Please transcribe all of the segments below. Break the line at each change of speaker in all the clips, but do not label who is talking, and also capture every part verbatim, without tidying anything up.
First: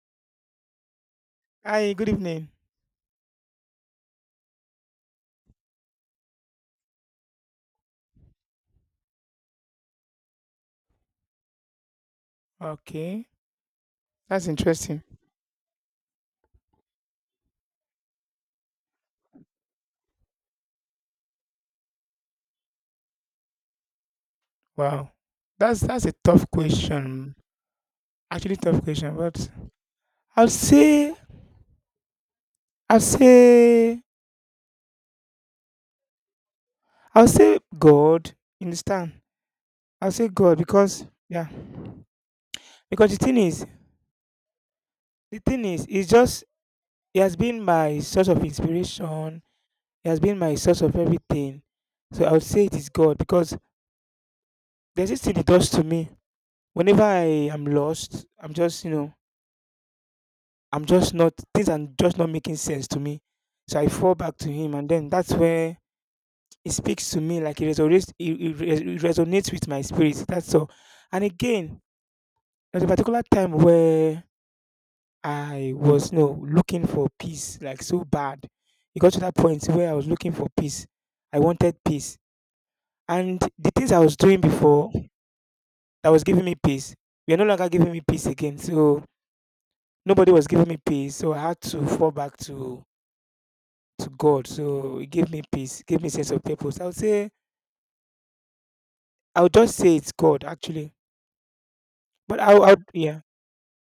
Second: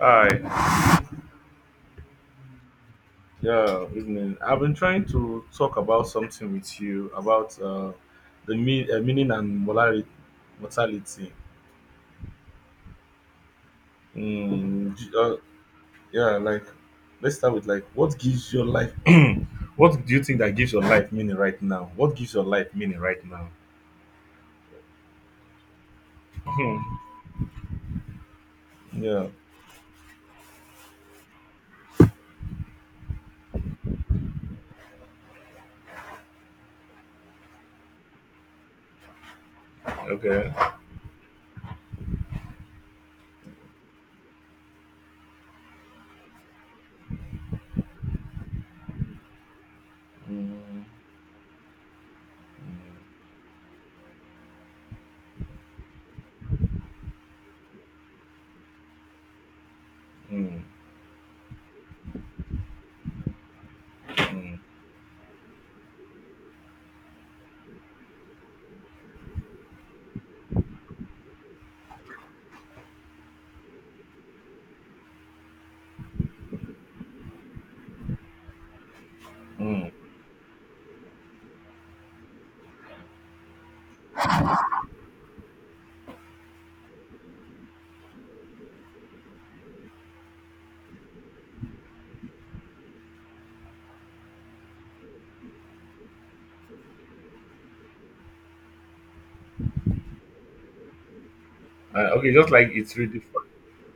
Hi.
Hi, good evening.
Yeah, evening. I've been trying to talk about something with you about uh, the mean, uh, meaning and morality, mortality.
Okay, that's
Mm,
interesting.
j- uh, yeah, like let's start with like what gives your life. What do you think that gives your life meaning right now? What gives your life meaning right now?
Wow, that's that's a tough
Hmm.
question. Actually, tough question.
Yeah.
But I'll say, I'll say, I'll say God. You understand? I'll say
Okay.
God because yeah, because the thing is, the thing is, it's just he has been my source of inspiration. He has been my source
Mm,
of everything. So I would say it is God
mm,
because there's this thing he does to me whenever I am lost. I'm just you know
mm,
I'm just not things are just not making sense to me. So I fall back to
mm,
him, and then that's where it speaks to me like it resonates. It, it res- it resonates with my spirit. That's all. And again, there's a particular time where I was you know, looking for peace like so bad. It got to that point where
mm.
I was looking for peace. I wanted peace, and the things I was doing before that was giving me peace, we are no longer giving me peace again. So nobody was giving me peace. So I had to fall back to to God. So it gave me peace, gave me sense of purpose. I would say I would just say it's God actually.
Uh, okay,
But
just
I would,
like
I would
it's
yeah,
really,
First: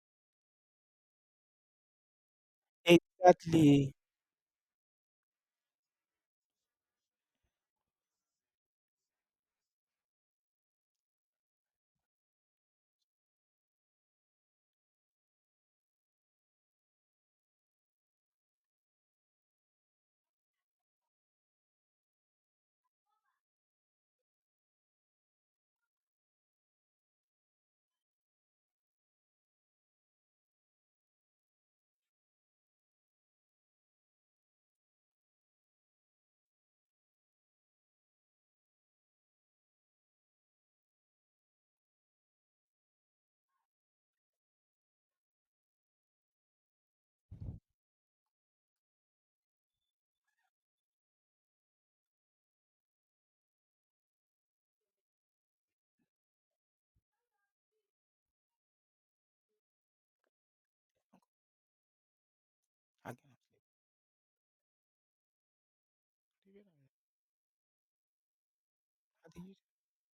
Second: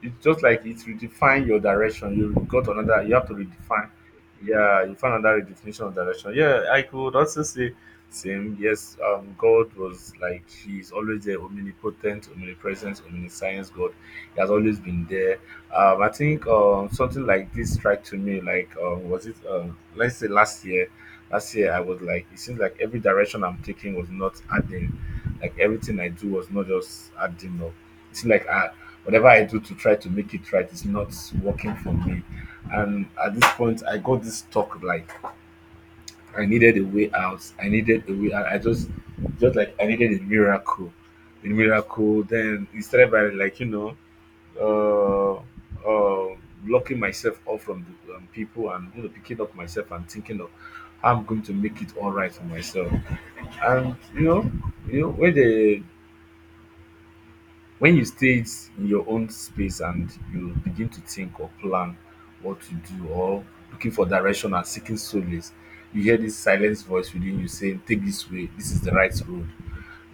it's just like it's redefine your direction. You got another, you have to redefine.
exactly.
Yeah, you find another redefinition of direction. Yeah, I could also say same. Yes, um, God was like He's always there, omnipotent, omnipresent, omniscience. God, He has always been there. Um, I think um something like this strike to me like um was it um let's say last year. Last year I was like it seems like every direction I'm taking was not adding, like everything I do was not just adding up, it's like I, whatever I do to try to make it right is not working for me. And at this point, I got this talk like I needed a way out. I needed a way out. I just, just like I needed a miracle, a miracle. Then it started by like you know, uh, uh, blocking myself off from the um, people, and you know, picking up myself and thinking of how I'm going to make it all right for myself. And you know, you know when the, when you stay in your own space and you begin to think or plan what to do
I-
or looking for direction and seeking solace, you hear this silent voice within you saying, take this way, this is the right road.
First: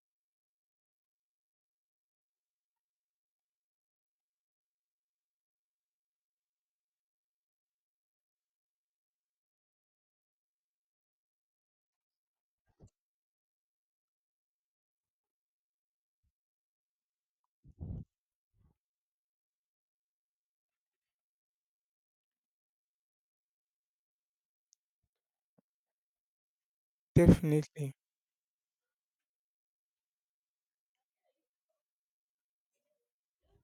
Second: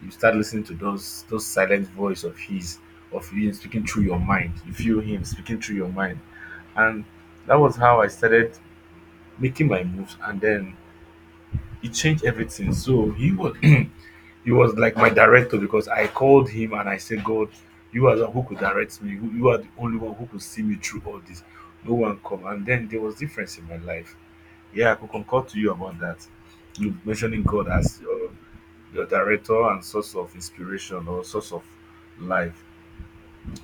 You start listening to those those silent voice of his, of him speaking through your mind. You feel him speaking through your mind. And that was how I started making my moves, and then it changed everything. So he was he was like my director because I called him and I said, God, you are the one who could direct me. You you are the only one who could see me through all this. No one come. And then there was difference in my life. Yeah, I could concord to you about that. You mentioning God
Definitely.
as your, your director and source of inspiration or source of life.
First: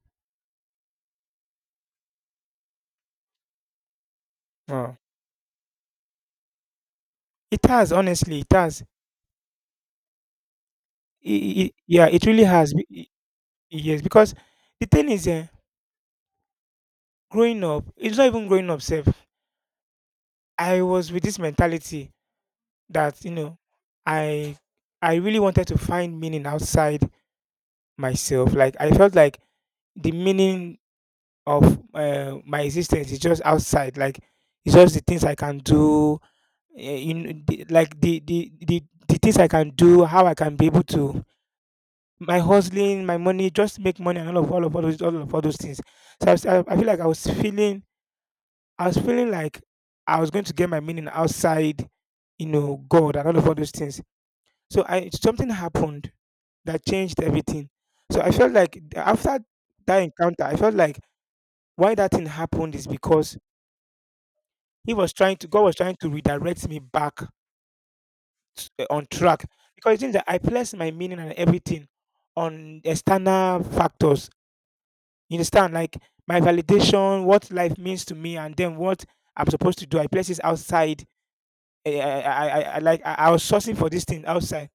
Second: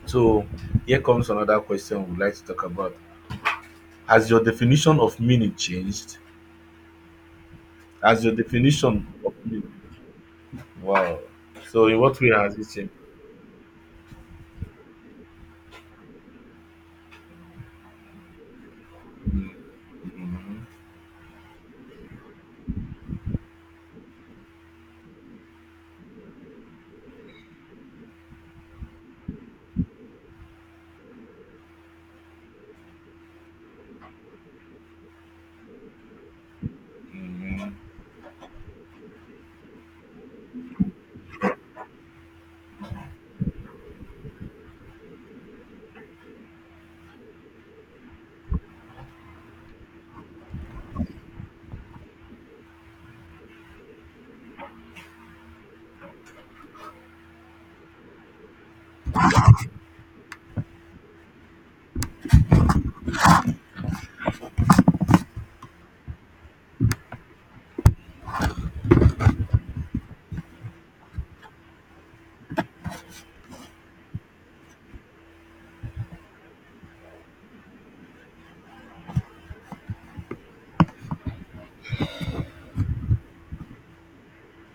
So here comes another question we'd like to talk about. Has your
Wow.
definition of meaning changed?
It has
Has your
honestly, it has.
definition of meaning? Wow.
I- I- I-
So in
yeah,
what
it
way
really
has it
has. Be-
changed?
I- Yes, because the thing is, uh, growing up, it's not even growing up. Self,
Mhm,
I was with this mentality that you know, I I really wanted to find meaning outside myself. Like I felt like the meaning of uh, my existence is just outside like it's just the things I can do uh, you know, the,
mhm.
like the, the the the things I can do how I can be able to my hustling my money just make money and all of all of all, those, all of all those things, so I, was- I, I feel like i was feeling I was feeling like I was going to get my meaning outside you know God and all of all those things. So I, something happened that changed everything. So I felt like after that encounter I felt like why that thing happened is because He was trying to, God was trying to redirect me back t- eh, on track because it seems that I placed my meaning and everything on external factors. You understand? Like my validation, what life means to me, and then what I'm supposed to do. I place it outside. Eh, eh, eh, I, I, I, I like I, I was sourcing for these things outside.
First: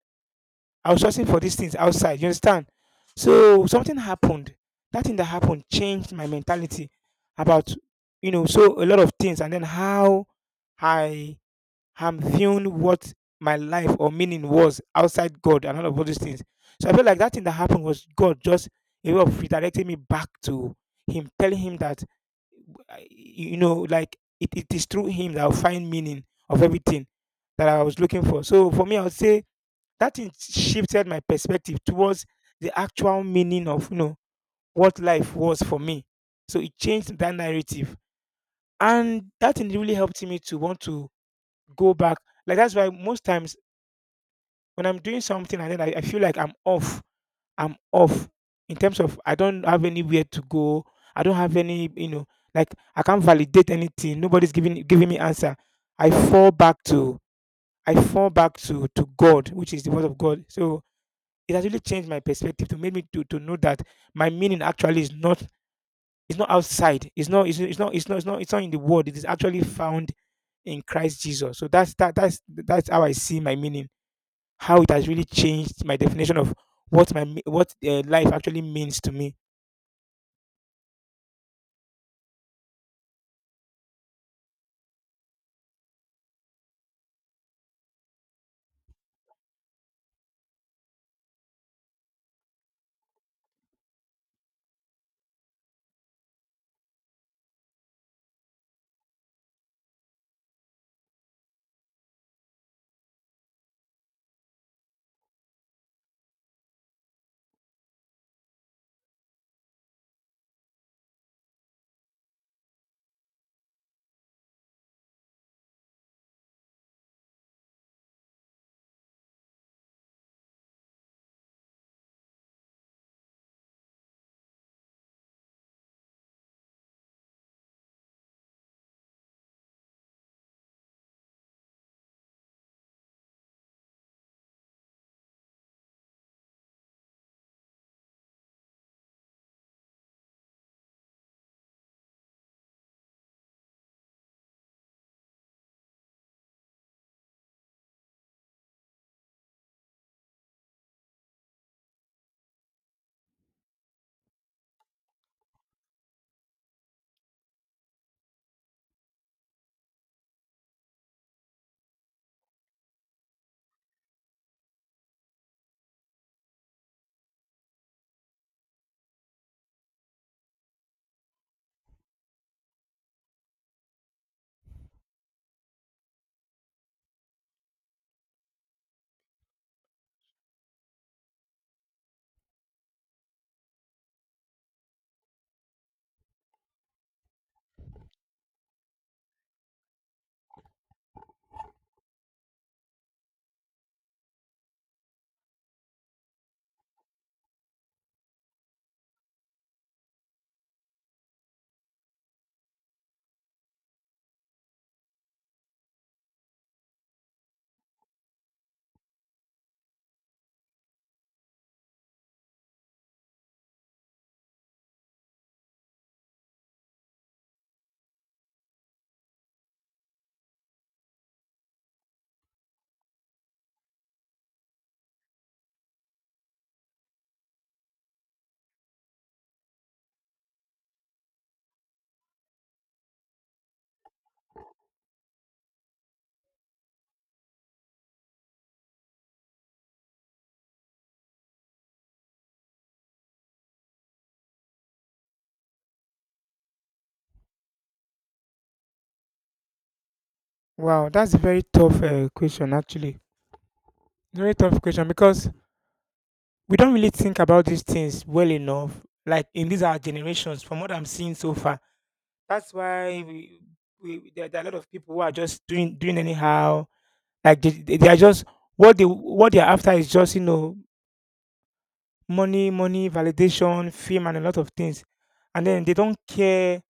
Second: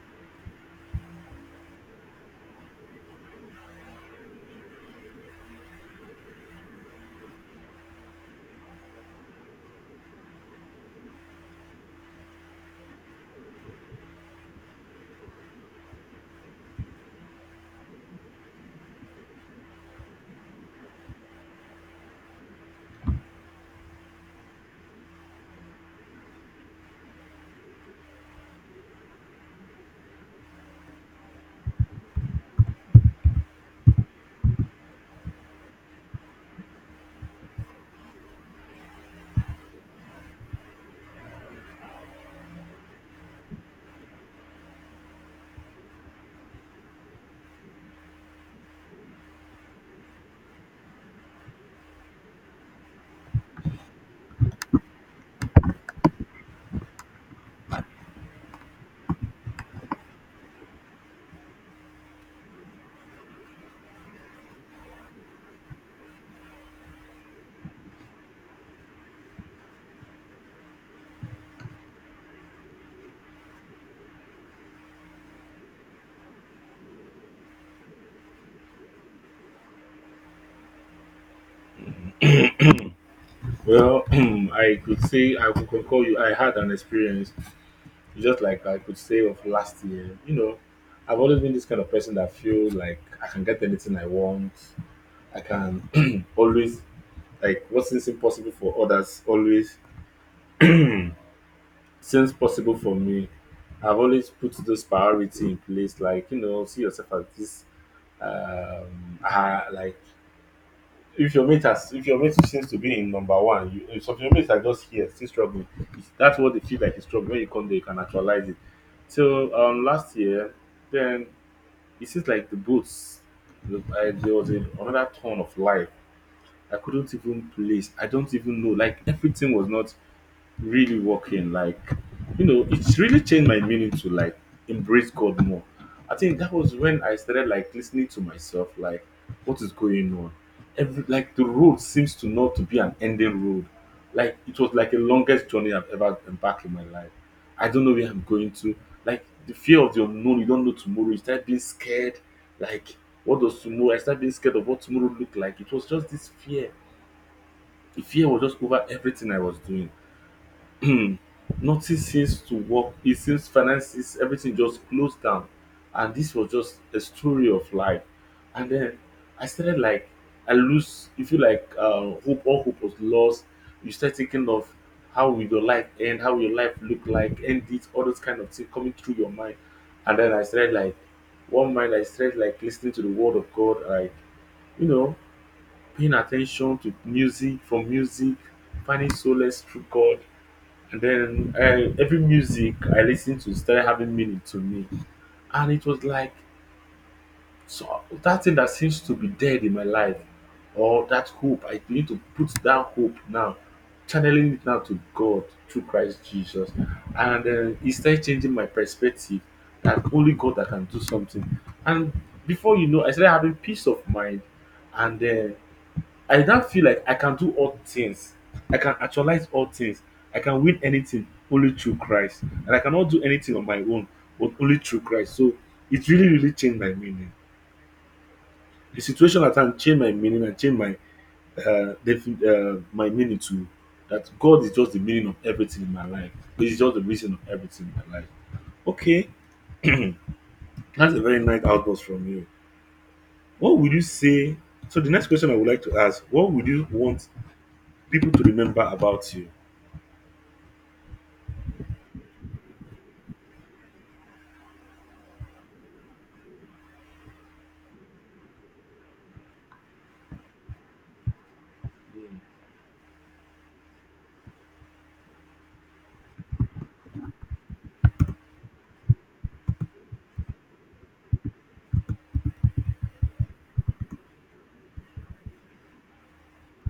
I was sourcing for these things outside. You understand? So something happened. That thing that happened changed my mentality about you know so a lot of things, and then how I I'm viewing what my life or meaning was outside God and all of all these things. So I feel like that thing that happened was God just a way of redirecting me back to Him, telling Him that, uh, you know, like it, it is through Him that I'll find meaning of everything that I was looking for. So for me, I would say that thing shifted my perspective towards the actual meaning of, you know, what life was for me. So it changed that narrative. And that thing really helped me to want to go back. Like that's why most times when I'm doing something and then I, I feel like I'm off, I'm off in terms of I don't have anywhere to go. I don't have any, you know, like I can't validate anything. Nobody's giving giving me answer. I fall back to I fall back to to God, which is the word of God. So it has really changed my perspective to make me to, to know that my meaning actually is not it's not outside. It's not it's, it's not it's not it's not it's not in the world. It is actually found in Christ Jesus. So that's that that's that's how I see my meaning, how it has really changed my definition of what my me- what uh, life actually means to me.
Well, I could say I could concur you. I had an experience, just like I could say of last year. You know, I've always been this kind of person that feels like I can get anything I want. I can always, like what seems impossible for others always seems possible for me. I've always put this priority in place, like you know, see yourself as this um, ah, like if your mate has if your mate seems to be in number one, you if some of your mates are just here still struggling, it's, that's what they feel like is struggle when you come there you can actualize it. So um last year, then it seems like the boots, the, I, there was a, another turn of life. I couldn't even place, I don't even know, like everything was not really working. Like you know, it's really changed my meaning to like embrace God more. I think that was when I started like listening to myself, like what is going on. Every like the road seems to not to be an ending road. Like it was like the longest journey I've ever embarked in my life. I don't know where I'm going to, like the fear of the unknown, you don't know tomorrow, you start being scared. Like what does tomorrow, I started being scared of what tomorrow look like. It was just this fear, the fear was just over everything I was doing. Hmm. Nothing seems to work. It seems finances, everything just closed down. And this was just a story of life. And then I started like, I lose, you feel like uh, hope, all hope was lost. You start thinking of how will your life end, how will your life look like, end it, all those kind of things coming through your mind. And then I started like, one mind, I started like listening to the word of God, like, you know, paying attention to music, from music, finding solace through God, and then uh, every music I listened to started having meaning to me. And it was like so that thing that seems to be dead in my life, or that hope, I need to put that hope now, channeling it now to God through Christ Jesus. And then it started changing my perspective that only God that can do something. And before you know, I started having peace of mind. And then I now feel like I can do all things. I can actualize all things. I can win anything only through Christ. And I cannot do anything on my own, but only through Christ. So it really, really changed my meaning. The situation at hand changed my meaning and changed my uh, defi- uh my meaning to that God is just the meaning of everything in my life. He's just the reason of everything in my life. Okay, that's a very nice outburst from you. What would you say? So the next question I would like to ask: what would you want people to remember about you?
Wow, that's a very tough uh, question actually. Very tough question because we don't really think about these things well enough. Like in these our generations, from what I'm seeing so far,
Mm.
that's why we, we there, there are a lot of people who are just doing doing anyhow. Like they, they they are just what they what they are after is just you know money, money, validation, fame, and a lot of things, and then they don't care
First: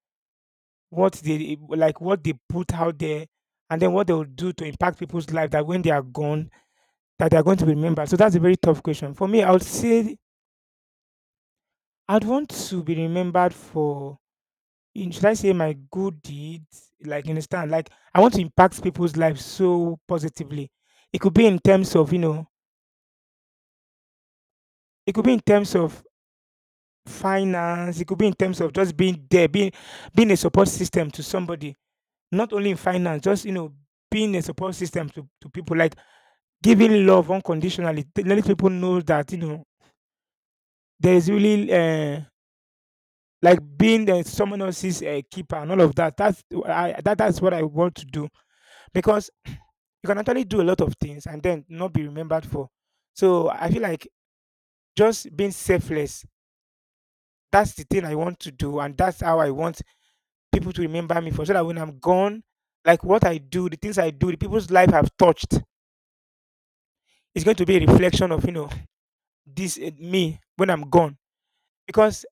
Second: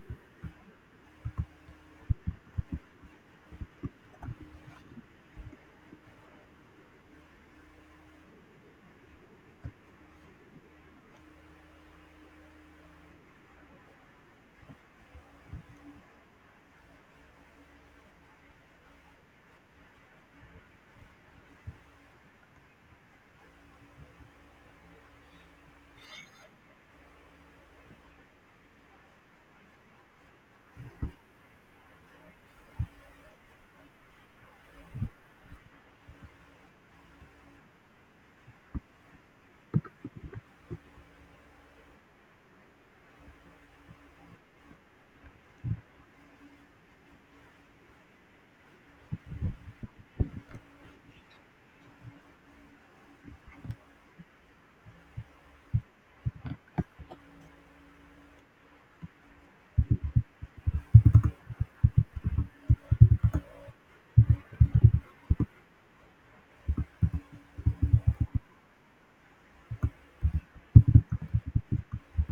what they like what they put out there and then what they will do to impact people's life, that when they are gone that they are going to be remembered. So that's a very tough question for me. I would say I'd want to be remembered for, in should I say my good deeds. Like you understand, like I want to impact people's lives so positively. It could be in terms of you know it could be in terms of finance, it could be in terms of just being there, being being a support system to somebody, not only in finance, just you know being a support system to, to people, like giving love unconditionally, t- letting people know that, you know, there is really uh, like being uh, someone else's uh, keeper and all of that. That's I, that, that's what I want to do because you can actually do a lot of things and then not be remembered for. So I feel like just being selfless. That's the thing I want to do, and that's how I want people to remember me for. So that when I'm gone, like what I do, the things I do, the people's life I've touched, it's going to be a reflection of you know this uh, me when I'm gone. Because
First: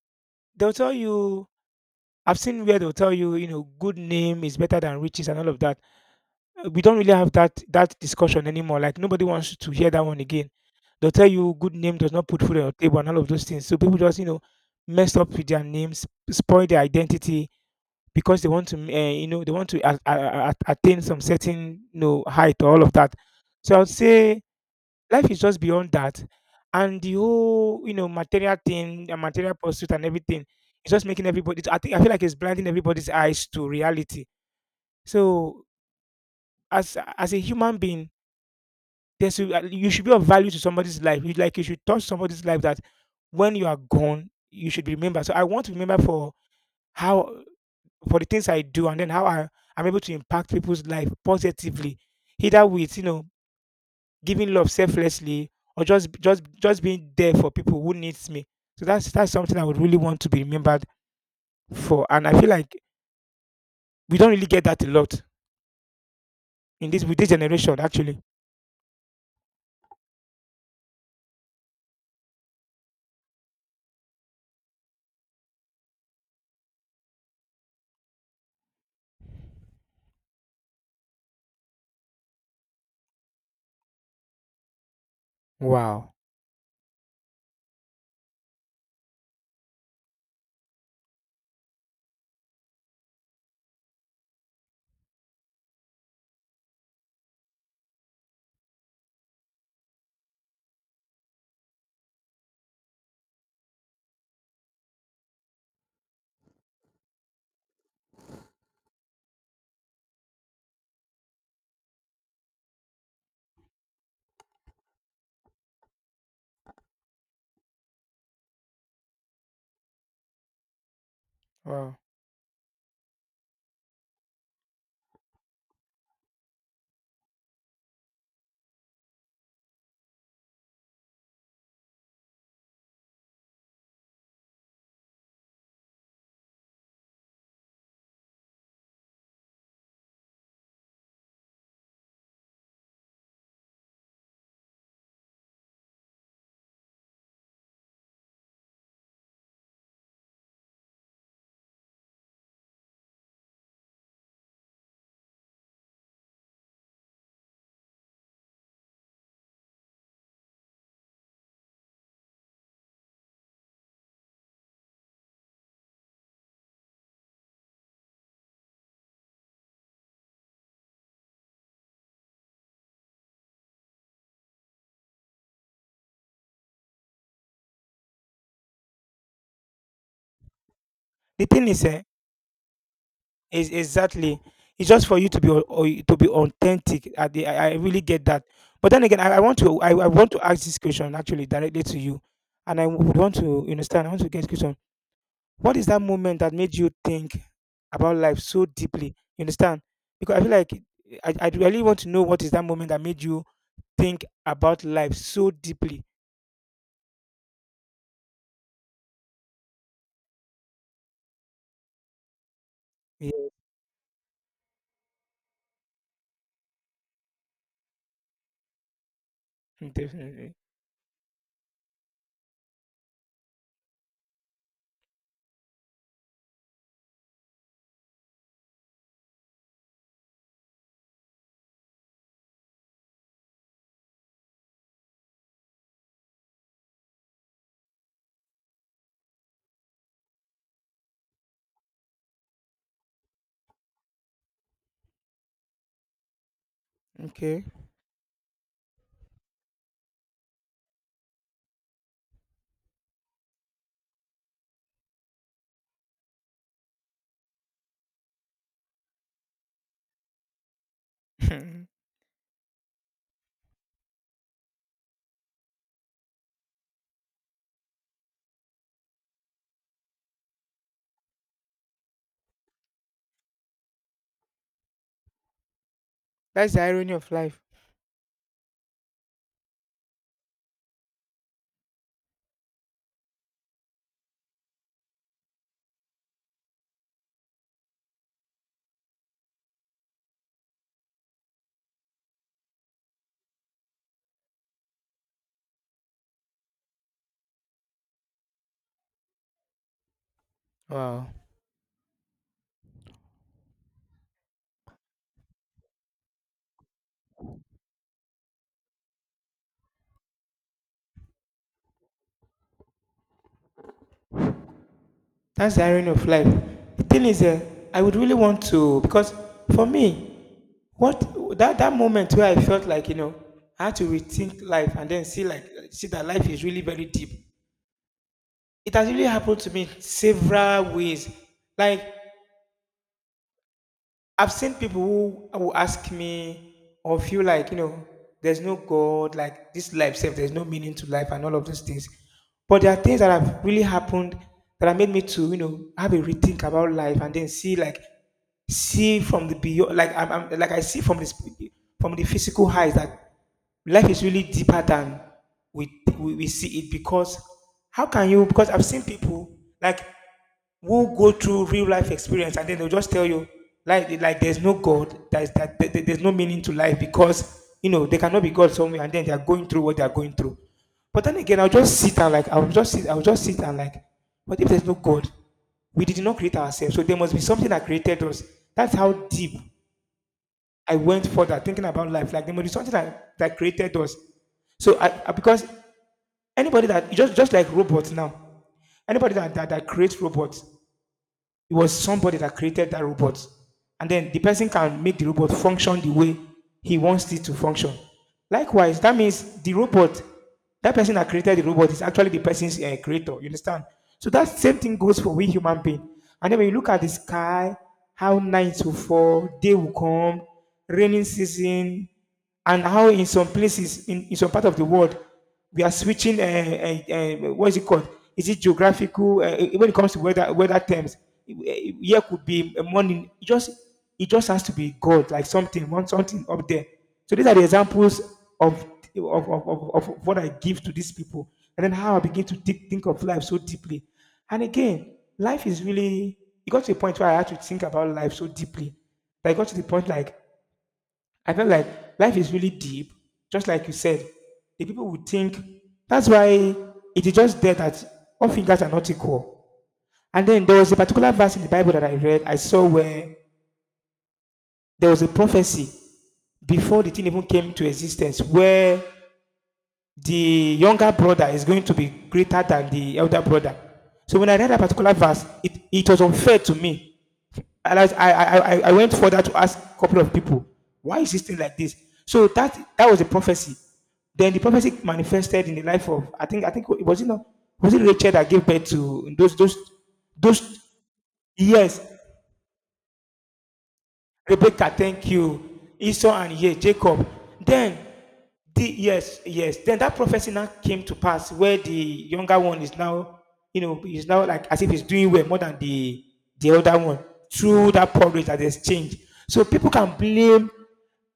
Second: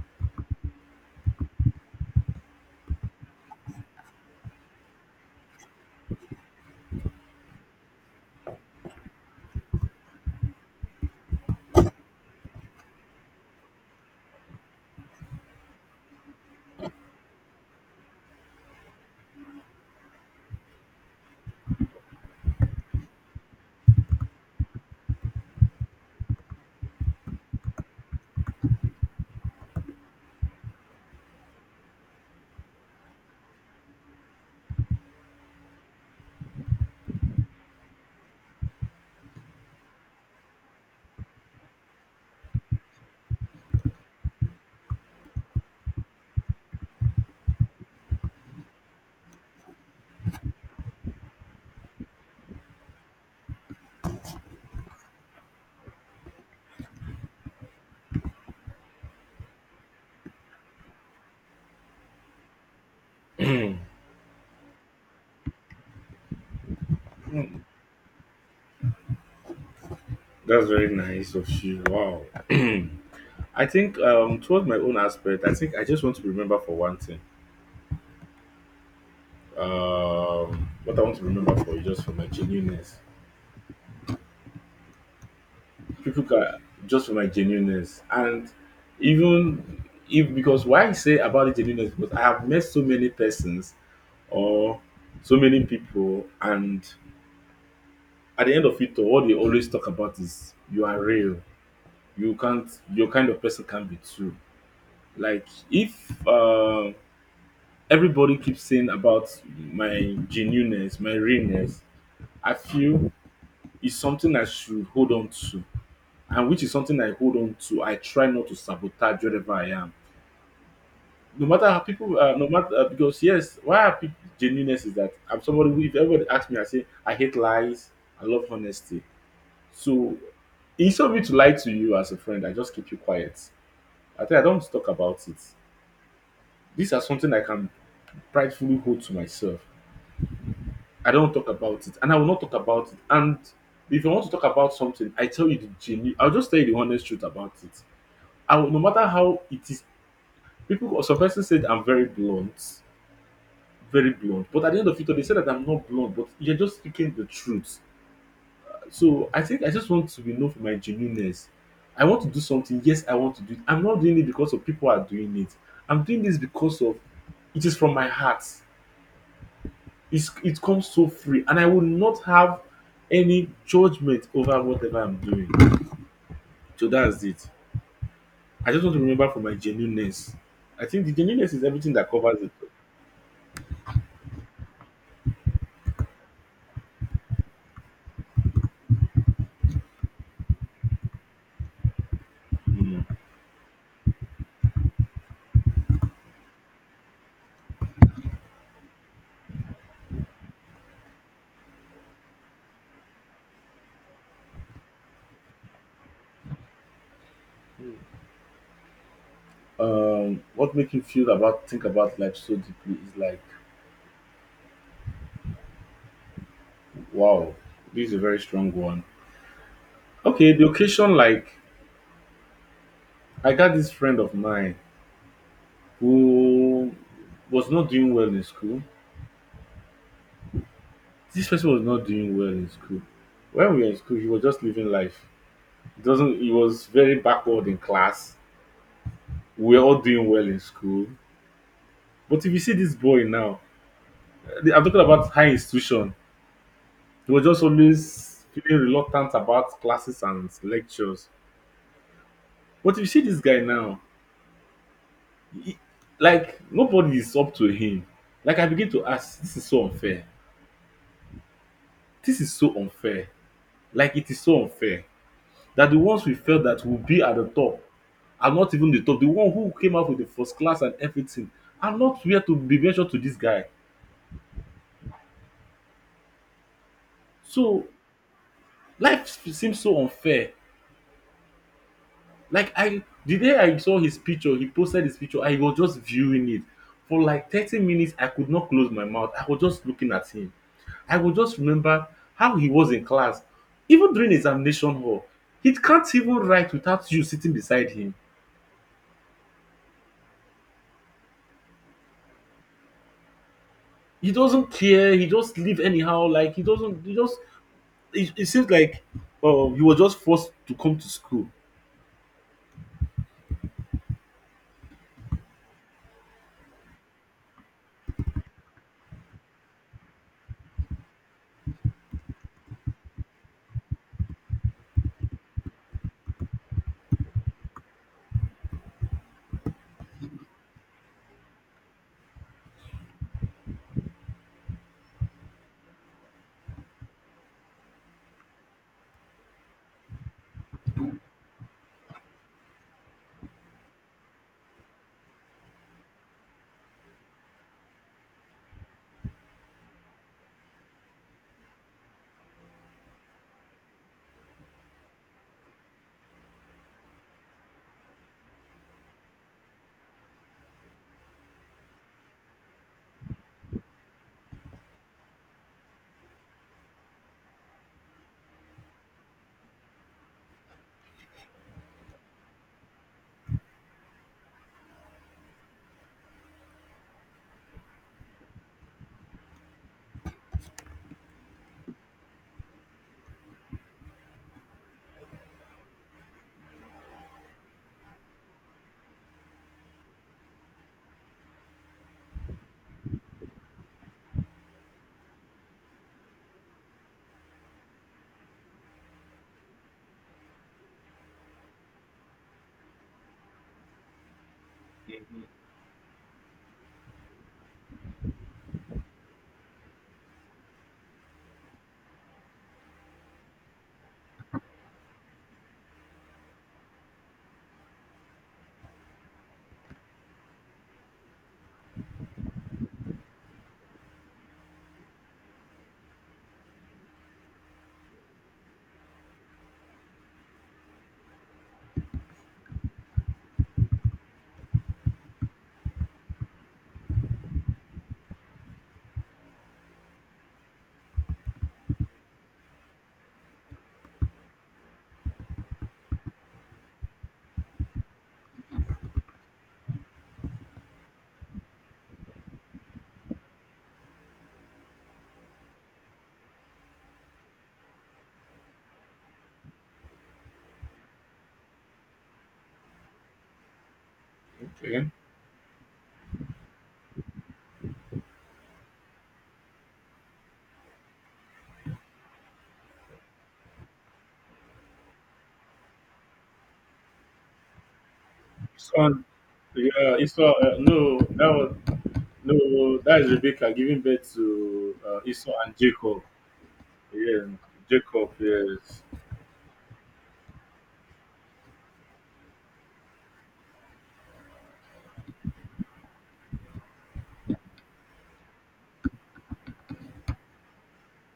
they'll tell you, I've seen where they'll tell you, you know, good name is better than riches and all of that. Uh, We don't really have that that discussion anymore. Like nobody wants to hear that one again. They'll tell you good name does not put food on your table and all of those things. So people just, you know, mess up with their names, spoil their identity because they want to, uh, you know, they want to a- a- a- attain some certain, you know, height or all of that. So I would say life is just beyond that. And the whole, you know, material thing, and material pursuit and everything, it's just making everybody I think I feel like it's blinding everybody's eyes to reality. So as as a human being, there's a- you should be of value to somebody's life. You like you should touch somebody's life, that when you are gone, you should be remembered. So I want to remember for how, for the things I do and then how I, I'm able to impact people's life positively, either with you know giving love selflessly, or just just just being there for people who needs me. So that's that's something I would really want to be remembered for, and I feel like we don't really get that a lot in this with this generation actually.
That's very nice of you. Wow. I think um towards my own aspect, I think I just want to remember for one thing. Um what I want to remember for is just for my genuineness.
Wow.
People can, just for my genuineness. And even, if because why I say about the genuineness because I have met so many persons or so many people, and at the end of it all, what they always talk about is you are real. You can't, your kind of person can be true. Like if um everybody keeps saying about my genuineness, my realness. I feel is something I should hold on to, and which is something I hold on to. I try not to sabotage wherever I am. No matter how
Wow.
people, uh, no matter uh, because yes, why I pick genuineness is that I'm somebody who, if everybody asks me, I say I hate lies. I love honesty. So instead of me to lie to you as a friend, I just keep you quiet. I think I don't talk about it. These are something I can pridefully hold to myself. I don't talk about it, and I will not talk about it. And if I want to talk about something, I tell you the genuine. I'll just tell you the honest truth about it. I will, no matter how it is, people. Some person said I'm very blunt, very blunt. But at the end of it all, they said that I'm not blunt, but you're just speaking the truth. So I think I just want to be known for my genuineness. I want to do something. Yes, I want to do it. I'm not doing it because of people are doing it. I'm doing this because of it is from my heart. It's, it comes so free, and I will not have any judgment over whatever I'm doing. So that's it. I just want to remember for my genuineness. I think the
The
genuineness is
thing is,
everything
eh,
that covers it.
is exactly it's just for you to be au- au- to be authentic. At the, I, I really get that, but then again, I, I want to I, I want to ask this question actually directly to you, and I
Mm.
would want to understand. I want to get this question. What is that moment that made you think about life so deeply? You understand? Because I feel like I, I really want to know what is that moment that made you think about life so deeply.
Um, what makes you feel about think about life so deeply is
Yeah,
like, wow, this is a very strong one. Okay,
definitely.
the occasion, like I got this friend of mine who was not doing well in school. This person was not doing well in school. When we were in school, he was just living life. Doesn't, he was very backward in class. We were all doing well in school. But if you see this boy now, eh, I'm talking about high institution. He was just
Okay.
always feeling reluctant about classes and lectures. But if you see this guy now, he, like nobody is up to him. Like I begin to ask, this is so unfair. This is so unfair. Like it is so unfair that the ones we felt that will be at the top are not even the top. The one who came out with the first class and everything are not where to be measured to this guy.
That's the irony of life.
So life seems so unfair. Like I the day I saw his picture, he posted his picture, I was just viewing it. For like thirty minutes, I could not close my mouth. I was just looking at him. I would just remember how he was in class. Even during examination hall, he can't even write without you sitting beside him.
Wow.
He doesn't care, he just leave anyhow, like he doesn't he just it, it seems like um he was just forced to come to school.
That's the irony of life. The thing is, uh, I would really want to, because for me, what that, that moment where I felt like, you know, I had to rethink life and then see like see that life is really very deep. It has really happened to me several ways. Like I've seen people who, who ask me or feel like, you know, there's no God, like this life self, there's no meaning to life and all of those things. But there are things that have really happened that have made me to, you know, have a rethink about life, and then see, like, see from the beyond. Like I'm, I'm like I see from this, from the physical highs, that life is really deeper than we, we we see it. Because how can you? Because I've seen people, like, who go through real life experience and then they'll just tell you, like like there's no god, that, is, that, that- that there's no meaning to life. Because you know they cannot be god somewhere and then they're going through what they're going through. But then again, I'll just sit and like I'll just sit I'll just sit and like what if there's no god? We did not create ourselves, so there must be something that created us. That's how deep i went further thinking about life. Like there must be something that, that created us. So I, I- because anybody that, just just like robots now, anybody that, that, that creates robots, it was somebody that created that robot. And then the person can make the robot function the way he wants it to function. Likewise, that means the robot, that person that created the robot is actually the person's uh, creator. You understand? So that same thing goes for we human being. And then when you look at the sky, how night will fall, day will come, raining season, and how in some places in, in some part of the world we are switching, uh, uh, uh, what is it called, is it geographical, uh, uh, when it comes to weather weather terms, uh, here could be a morning, it just it just has to be god, like something, one something up there. So these are the examples of of, of, of, of what i give to these people, and then how i begin to think, think of life so deeply. And again, life is really, it got to a point where i had to think about life so deeply. I got to the point, like I felt like life is really deep. Just like you said, the people would think, that's why it is just there that all fingers are not equal. And then there was a particular verse in the Bible that I read, I saw where there was a prophecy before the thing even came to existence, where the younger brother is going to be greater than the elder brother. So when I read that
Okay.
particular verse, it, it was unfair to me. And I, I, I, I- I went further to ask a couple of people, why is this thing like this? So that that was a prophecy. Then the prophecy manifested in the life of, I think I think was it, know, was it Rachel that gave birth
So,
to those, those
yeah, it's uh,
those
no, that was
years.
no, that is Rebecca giving birth
Rebecca,
to uh,
thank
Esau
you.
and Jacob.
Esau and, yeah, Jacob.
Yeah,
Then
Jacob.
the
Yes.
yes, yes. Then that prophecy now came to pass, where the younger one is now, you know, is now like as if he's doing well more than the the other one through that porridge that exchange. So people can blame,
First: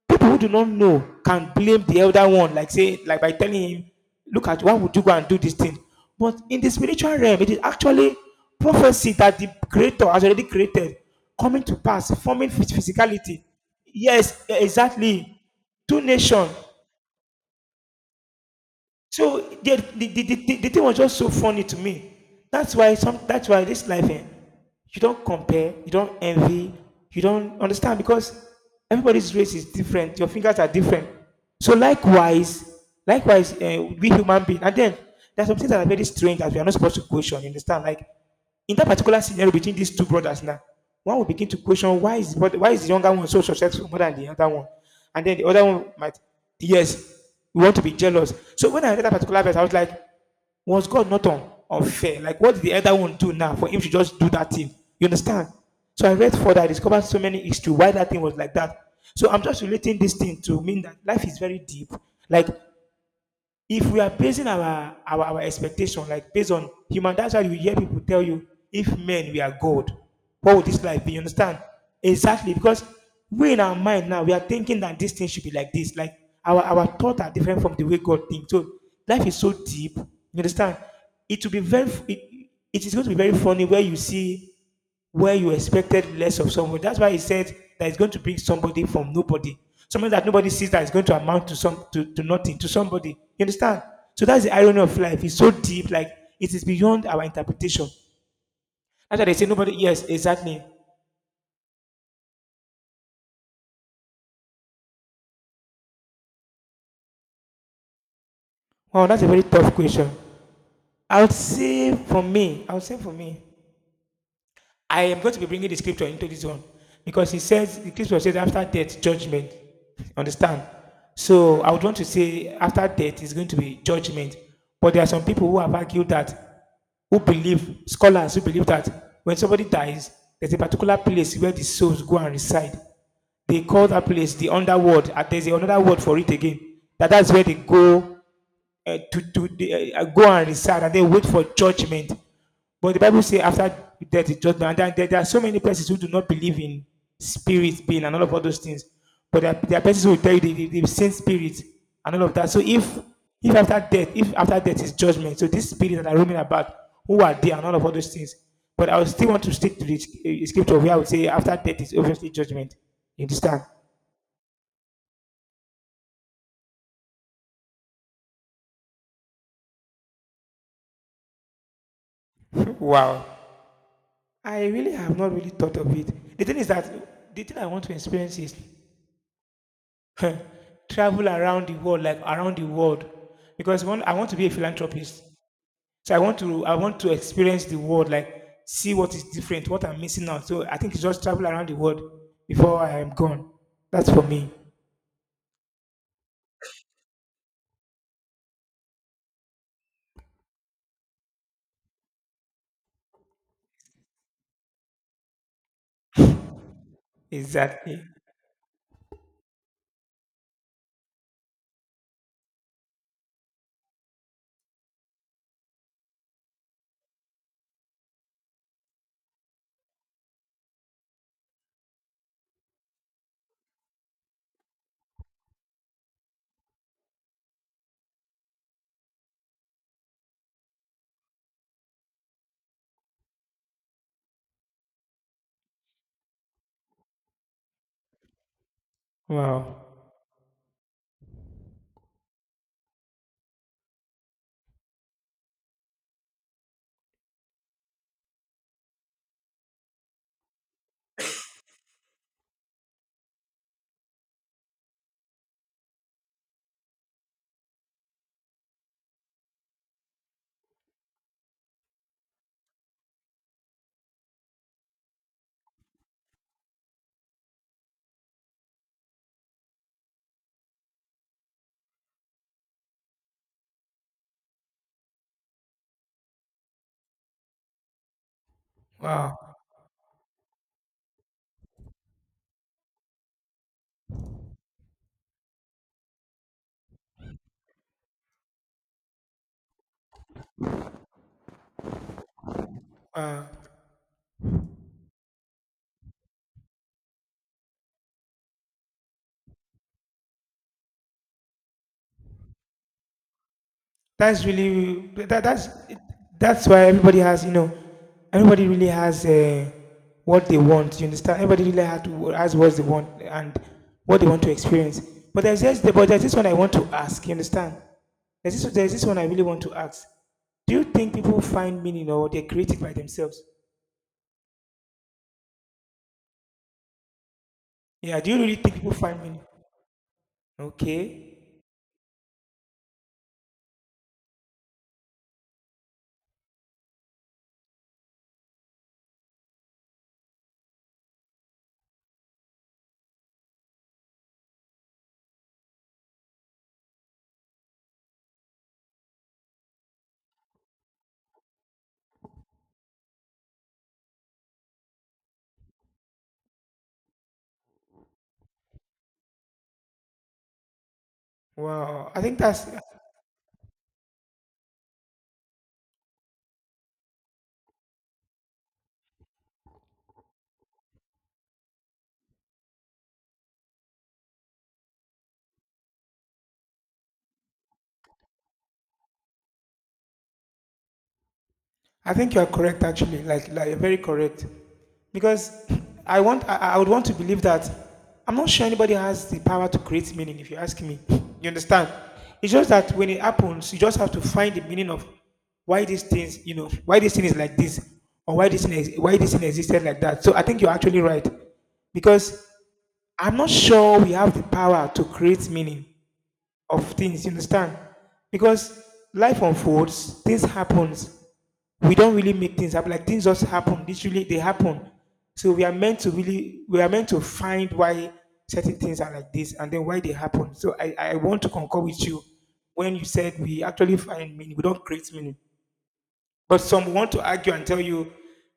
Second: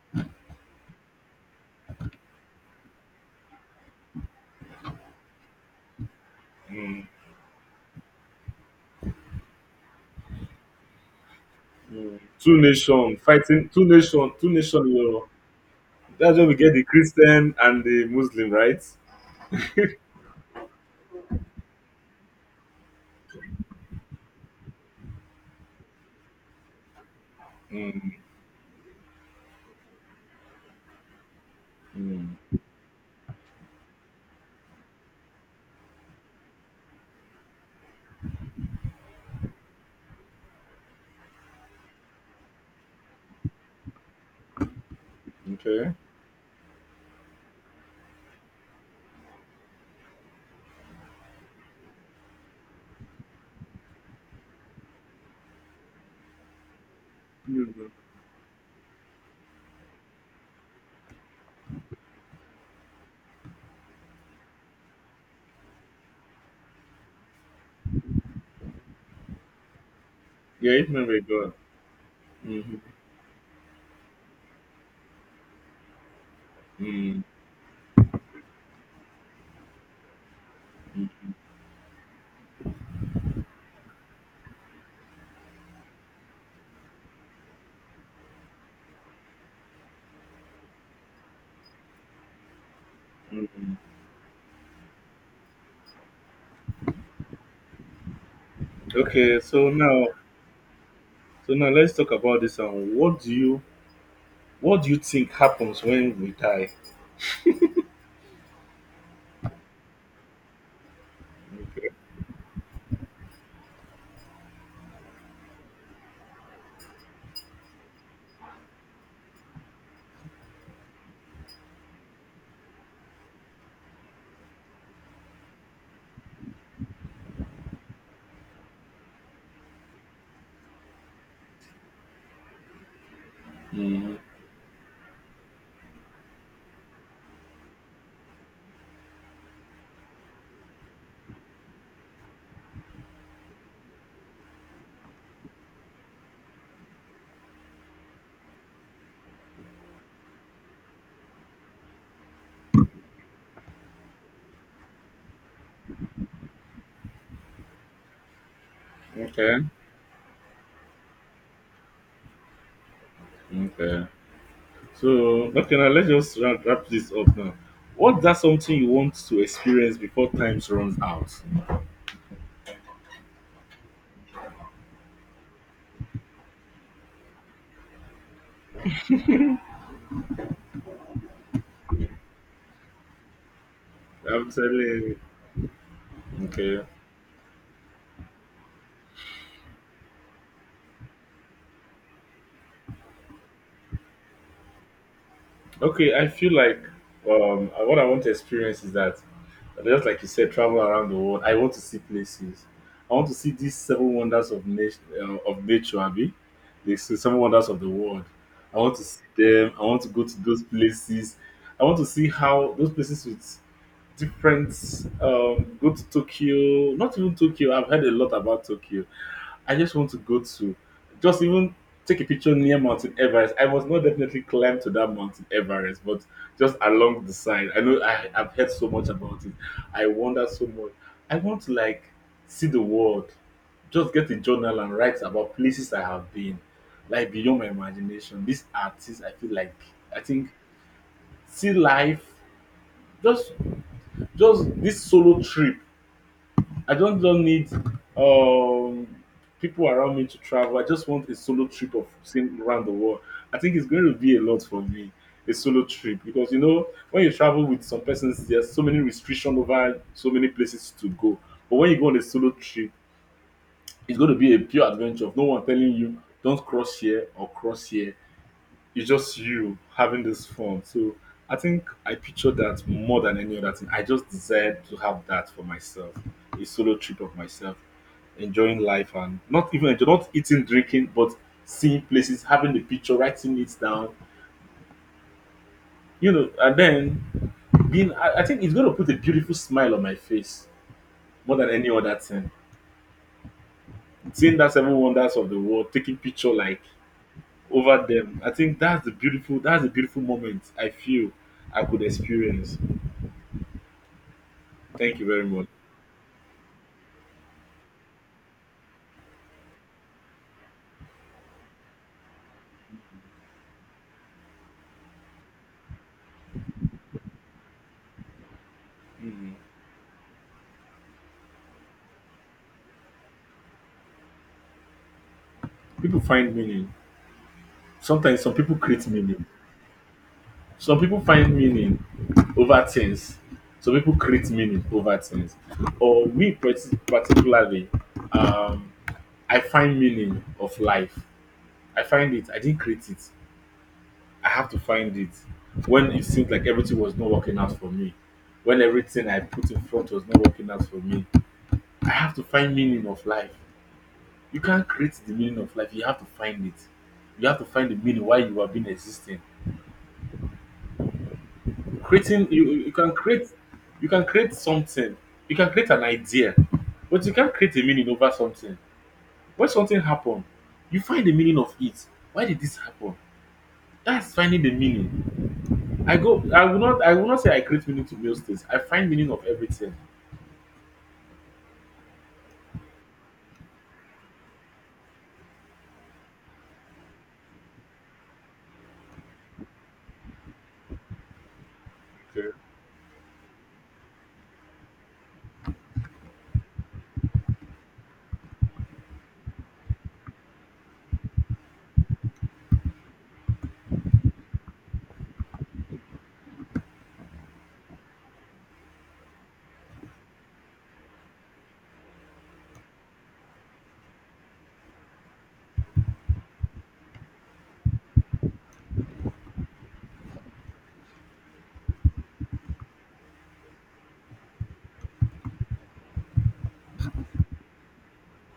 people who do not know can blame the elder one, like say, like by telling him, look at, why would you go and do this thing? But in the spiritual realm, it is actually prophecy that the creator has already created coming to pass,
Mm.
forming
Two
phys-
nation
physicality.
fighting. Two nation.
Yes,
Two nation. You know,
exactly. Two
that's where
nations.
we get the Christian and the Muslim, right?
So the, the, the, the, the thing was just so funny to me. That's why some, that's why this life, eh, you don't compare, you don't envy, you don't understand,
Mm.
because everybody's race is different, your fingers are different. So
Mm.
likewise, likewise, uh, we human beings, and then there's some things that are very strange that we are not supposed to question, you understand? Like in that particular scenario between these two brothers now, one will begin to question, why is, but why is the younger one so successful, more than the other one, and then the other one
Okay.
might, yes, we want to be jealous. So when I read that particular verse, I was like, was God not unfair? Like what did the other one do now for him to just do that thing? You understand? So I read further, I discovered so many issues
Mhm.
why that thing was like that. So I'm just relating this thing to mean that life is very deep. Like if we are basing our, our our expectation like based on human, that's why you hear people tell you, if men we are god, what would
Yeah,
this
it
life
may
be? You
be God.
understand? Exactly,
Mhm.
because we, in our mind now, we are thinking that this thing should be like this, like our our thoughts
Mm.
are different from the way god thinks. So life is so deep, you understand. It will be very, it, it is going to be very funny where you see, where you expected less of someone. That's why he said that it's going to bring somebody from nobody. Something that nobody sees that is going to amount to some to, to nothing, to somebody. You
Mm.
understand? So that's the irony of life. It's so deep, like it is beyond our interpretation. That's why they
Okay,
say
so
nobody, yes,
now,
exactly.
so now let's talk about this. And what do you, what do you think happens when we die?
Wow, that's a very tough question. I would say for me, I would say for me, I am going to be bringing the scripture into this one, because it says, the scripture says, after death, judgment. Understand? So I would want to say, after death is going to be judgment. But there are some people who have argued that, who believe, scholars who believe that when somebody dies, there's a particular place where the souls go and reside. They call that place the underworld. And there's another word for it again. That that's where they go uh, to, to uh, go and recite and then wait for judgment. But the Bible says after death is judgment. And there, there are so many persons who do not believe in spirit being and all of all those things. But there, there are persons who will tell you they, they, have seen spirit and all of that. So if if after death, if after death is judgment, so these spirits that are roaming about, who are there and all of all those things. But I would still want to
Okay.
stick to the uh, scripture, where I would say after death is obviously judgment. You understand?
Okay. So, okay, now let's just wrap, wrap this up now. What's that something you want to experience before times runs out?
Wow. I really have not really thought of it. The thing is that the thing I want to experience is travel around the world, like around the world, because one, I want to be a
I'm telling you.
philanthropist. So I want to, I
Okay.
want to experience the world, like see what is different, what I'm missing out. So I think it's just travel around the world before I am gone. That's for me.
Okay, I feel like um, uh, what I want to experience is that, just like you said, travel around the world. I want to see places. I want to see these seven wonders of nation, uh, of nature, Abi. The se- seven wonders of the
Exactly.
world. I want to see them. I want to go to those places. I want to see how those places with different um go to Tokyo, not even Tokyo, I've heard a lot about Tokyo. I just want to go to just even take a picture near Mountain Everest. I was not definitely climb to that Mountain Everest, but just along the side. I know I, I've heard so much about it. I wonder so much. I want to like see the world, just get a journal and write about places I have been, like beyond my imagination. These artists, I feel like
Wow.
I think see life, just just this solo trip, I don't, don't need um, people around me to travel. I just want a solo trip of seeing around the world. I think it's going to be a lot for me, a solo trip, because you know, when you travel with some persons, there's so many restrictions over so many places to go. But when you go on a solo trip, it's going to be a pure adventure of no one telling you, don't cross here or cross here, it's just you having this fun. So I think I picture that more than any other thing. I just desired to have that for myself, a solo trip of myself, enjoying life
Wow.
and not even enjoy, not eating, drinking, but seeing places, having the picture, writing it down, you know, and then being. I, I think it's going to put a beautiful smile on my face more than any other thing. Seeing that seven wonders of the world, taking picture like over them. I think that's the beautiful. That's the beautiful moment I feel I could experience.
That's really
Thank you
that,
very much.
that's that's why everybody has, you know, everybody really has uh, what they want. You understand? Everybody really has, to, has what they want and what they want to experience. But there's just, but there's this one I want to ask. You understand? There's this there's this one I really want to ask. Do you think people find meaning or they create it by themselves?
People find meaning.
Yeah. Do you
Sometimes some
really think
people
people
create
find meaning?
meaning. Some
Okay.
people find meaning over things. Some people create meaning over things. Or me parti- particularly, um, I find meaning of life. I find it. I didn't create it. I have to find it. When it seemed like everything was not working out for me, when everything I put in front was not working out for me, I have to find meaning of life. You can't create the meaning of life. You have to find it. You have to find the meaning why you have been existing.
Wow. I think
Creating you,
that's,
you you can create you can create something. You can create an idea, but you can't create a meaning over something. When something happen, you find the meaning of it. Why did this happen? That's finding the meaning. I go. I will not. I will not say I create meaning to most things. I find meaning of everything.
I think you are correct actually, like like you're very correct, because I want, I, I would want to believe that I'm not sure anybody has the power to create meaning. If you ask me, you understand.
Okay.
It's just that when it happens, you just have to find the meaning of why these things, you know, why this thing is like this, or why this thing is, why this thing existed like that. So I think you're actually right, because I'm not sure we have the power to create meaning of things. You understand? Because life unfolds, things happens. We don't really make things happen. Like things just happen. Literally, they happen. So we are meant to really, we are meant to find why certain things are like this and then why they happen. So I, I want to concur with you when you said we actually find meaning. We don't create meaning. But some want to argue and tell you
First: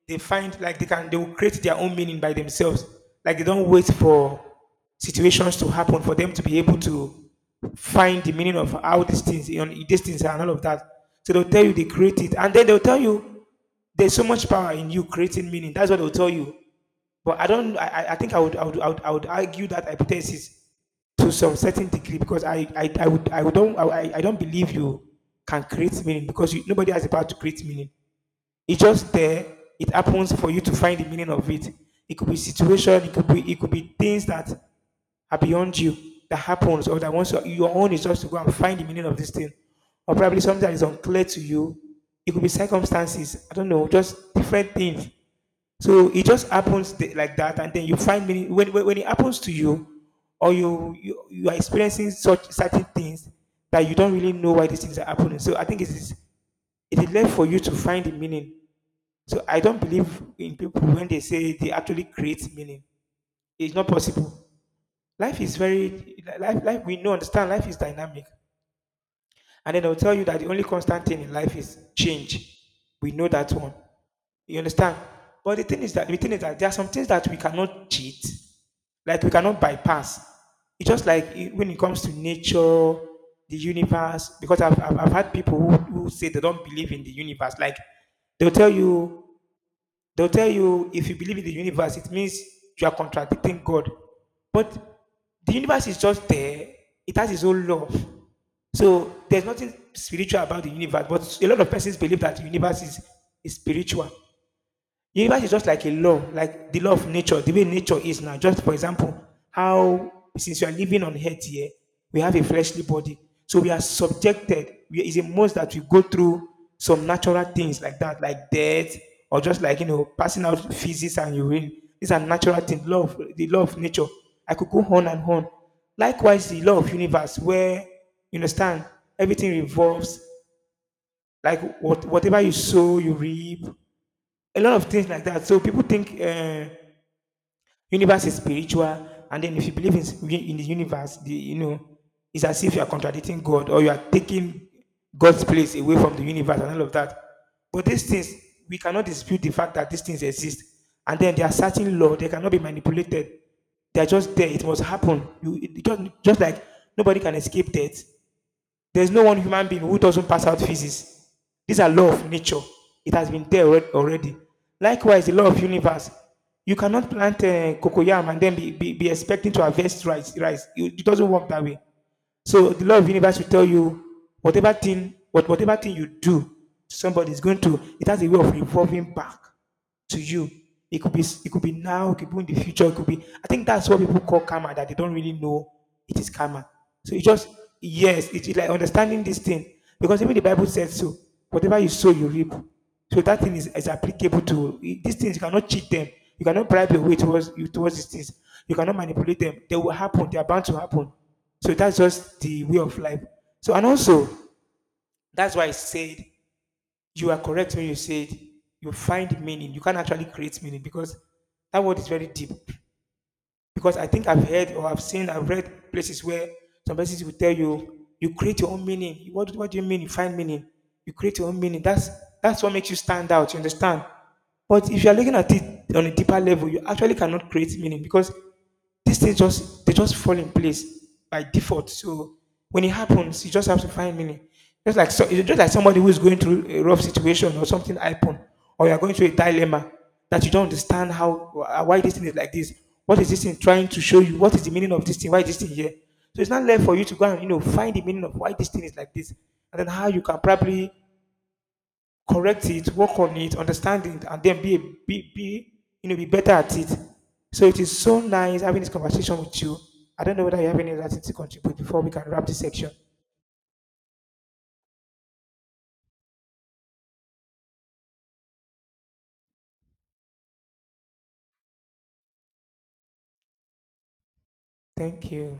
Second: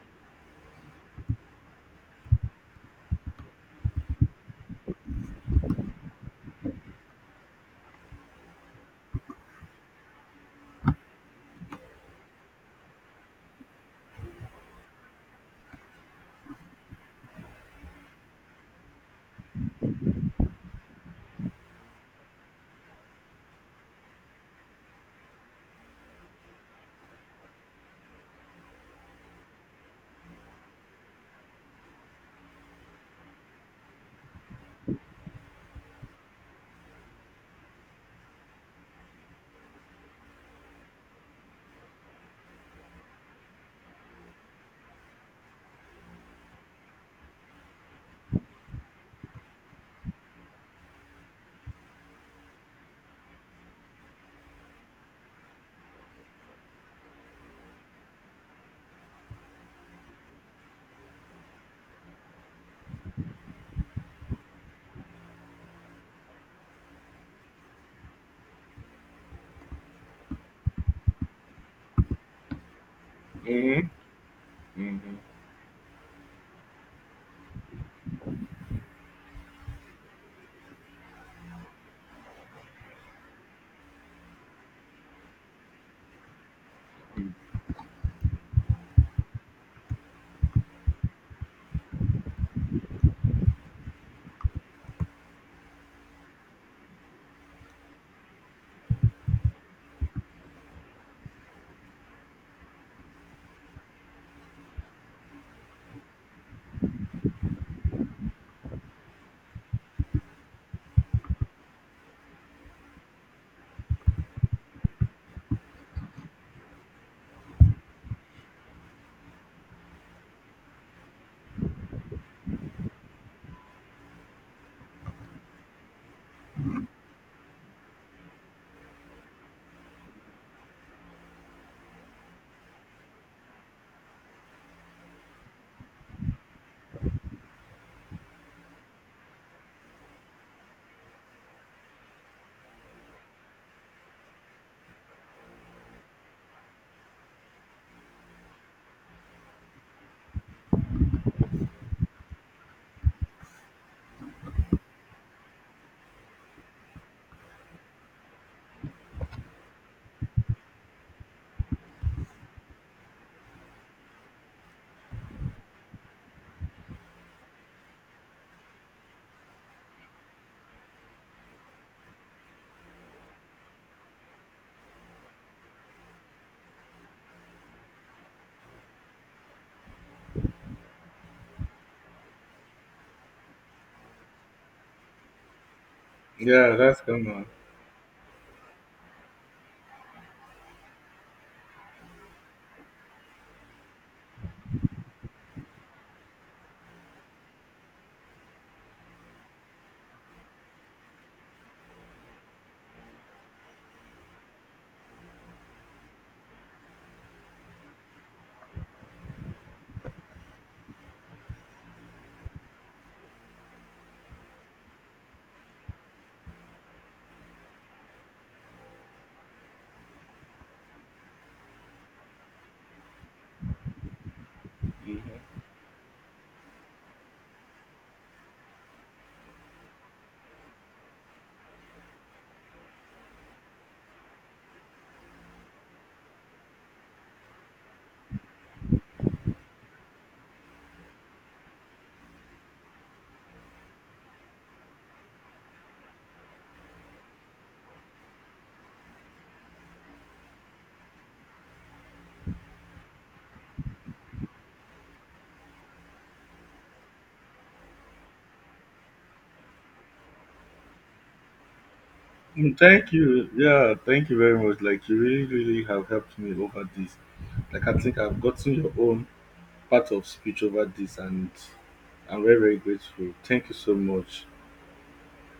they find, like they can, they will create their own meaning by themselves. Like they don't wait for situations to happen for them to be able to find the meaning of how these things, you know, these things are and all of that. So they'll tell you they create it, and then they'll tell you there's so much power in you creating meaning. That's what they'll tell you. But I don't. I, I I think I would, I would I would I would argue that hypothesis to some certain degree, because I I, I would I would don't I, I don't believe you can create meaning, because you, nobody has the power to create meaning. It's just there. It happens for you to find the meaning of it. It could be situation. It could be, it could be things that are beyond you that happens, or that once your, your own is just to go and find the meaning of this thing, or probably something that is unclear to you. It could be circumstances. I don't know. Just different things. So it just happens th- like that, and then you find meaning when when, when it happens to you, or you, you you are experiencing such certain things that you don't really know why these things are happening. So I think it is it is left for you to find the meaning, so I don't believe in people when they say they actually create meaning. It's not possible. Life is very life life we know, understand life is dynamic. And then I'll tell you that the only constant thing in life is change. We know that one.
Mm-hmm.
You understand?
Mm-hmm.
But the thing is that the thing is that there are some things that we cannot cheat, like we cannot bypass. It's just like i- when it comes to nature, the universe, because I've, I've, I've had people who, who say they don't believe in the universe. Like they'll tell you. They'll tell you if you believe in the universe, it means you are contradicting God. But the universe is just there, it has its own love. So there's nothing spiritual about the universe, but a lot of persons believe that the universe is, is spiritual. Universe is just like a law, like the law of nature, the way nature is now. Just for example, how, since we are living on earth here, we have a fleshly body. So we are subjected. We, it's a must that we go through some natural things like that, like death, or just like, you know, passing out feces and urine. These are natural things, law of, the law of nature. I could go on and on. Likewise, the law of universe, where, you understand, everything revolves, like what, whatever you sow, you reap, a lot of things like that. So people think, uh, universe is spiritual, and then if you believe in, in the universe, the, you know, it's as if you are contradicting God or you are taking God's place away from the universe and all of that. But these things, we cannot dispute the fact that these things exist, and then there are certain laws; they cannot be manipulated. They are just there. It must happen. You it, just just like nobody can escape death. There's no one human being who doesn't pass out physics. These are law of nature. It has been there already. Likewise, the law of universe. You cannot plant uh, cocoyam and then be, be, be expecting to harvest rice. rice. It, it doesn't work that way. So the law of universe will tell you whatever thing, what, whatever thing you do, somebody is going to. It has a way of revolving back to you. It could be it could be now, it could be in the future, it could be. I think that's what people call karma, that they don't really know it is karma.
Yeah, that's
So it
common.
just, yes, it's like understanding this thing because even the Bible says so. Whatever you sow, you reap. So that thing is, is applicable to these things. You cannot cheat them. You cannot bribe your way towards you towards these things. You cannot manipulate them. They will happen. They are bound to happen. So that's just the way of life. So, and also, that's why I said you are correct when you said you find meaning. You can not actually create meaning because that word is very deep. Because I think I've heard, or I've seen, I've read places where some places will tell you you create your own meaning. What what do you mean? You find meaning. You create your own meaning. That's that's what makes you stand out. You understand? But if you are looking at
Mm-hmm.
it on a deeper level, you actually cannot create meaning because these things just, they just fall in place by default. So when it happens, you just have to find meaning. Just like so, it's just like somebody who is going through a rough situation, or something happen, or you are going through a dilemma that you don't understand how wh- why this thing is like this. What is this thing trying to show you? What is the meaning of this thing? Why is this thing here? So it's not left for you to go and, you know find the meaning of why this thing is like this, and then how you can probably correct it, work on it, understand it, and then be a, be, be, you know be better at it. So it is so nice having this conversation with you. I don't know whether you have any other thing to contribute before we can wrap this section.
Thank you. Yeah, thank you very much. Like you really, really have helped me over this. Like I think I've gotten your own part of speech over this and I'm very, very grateful. Thank you so much.
Thank you.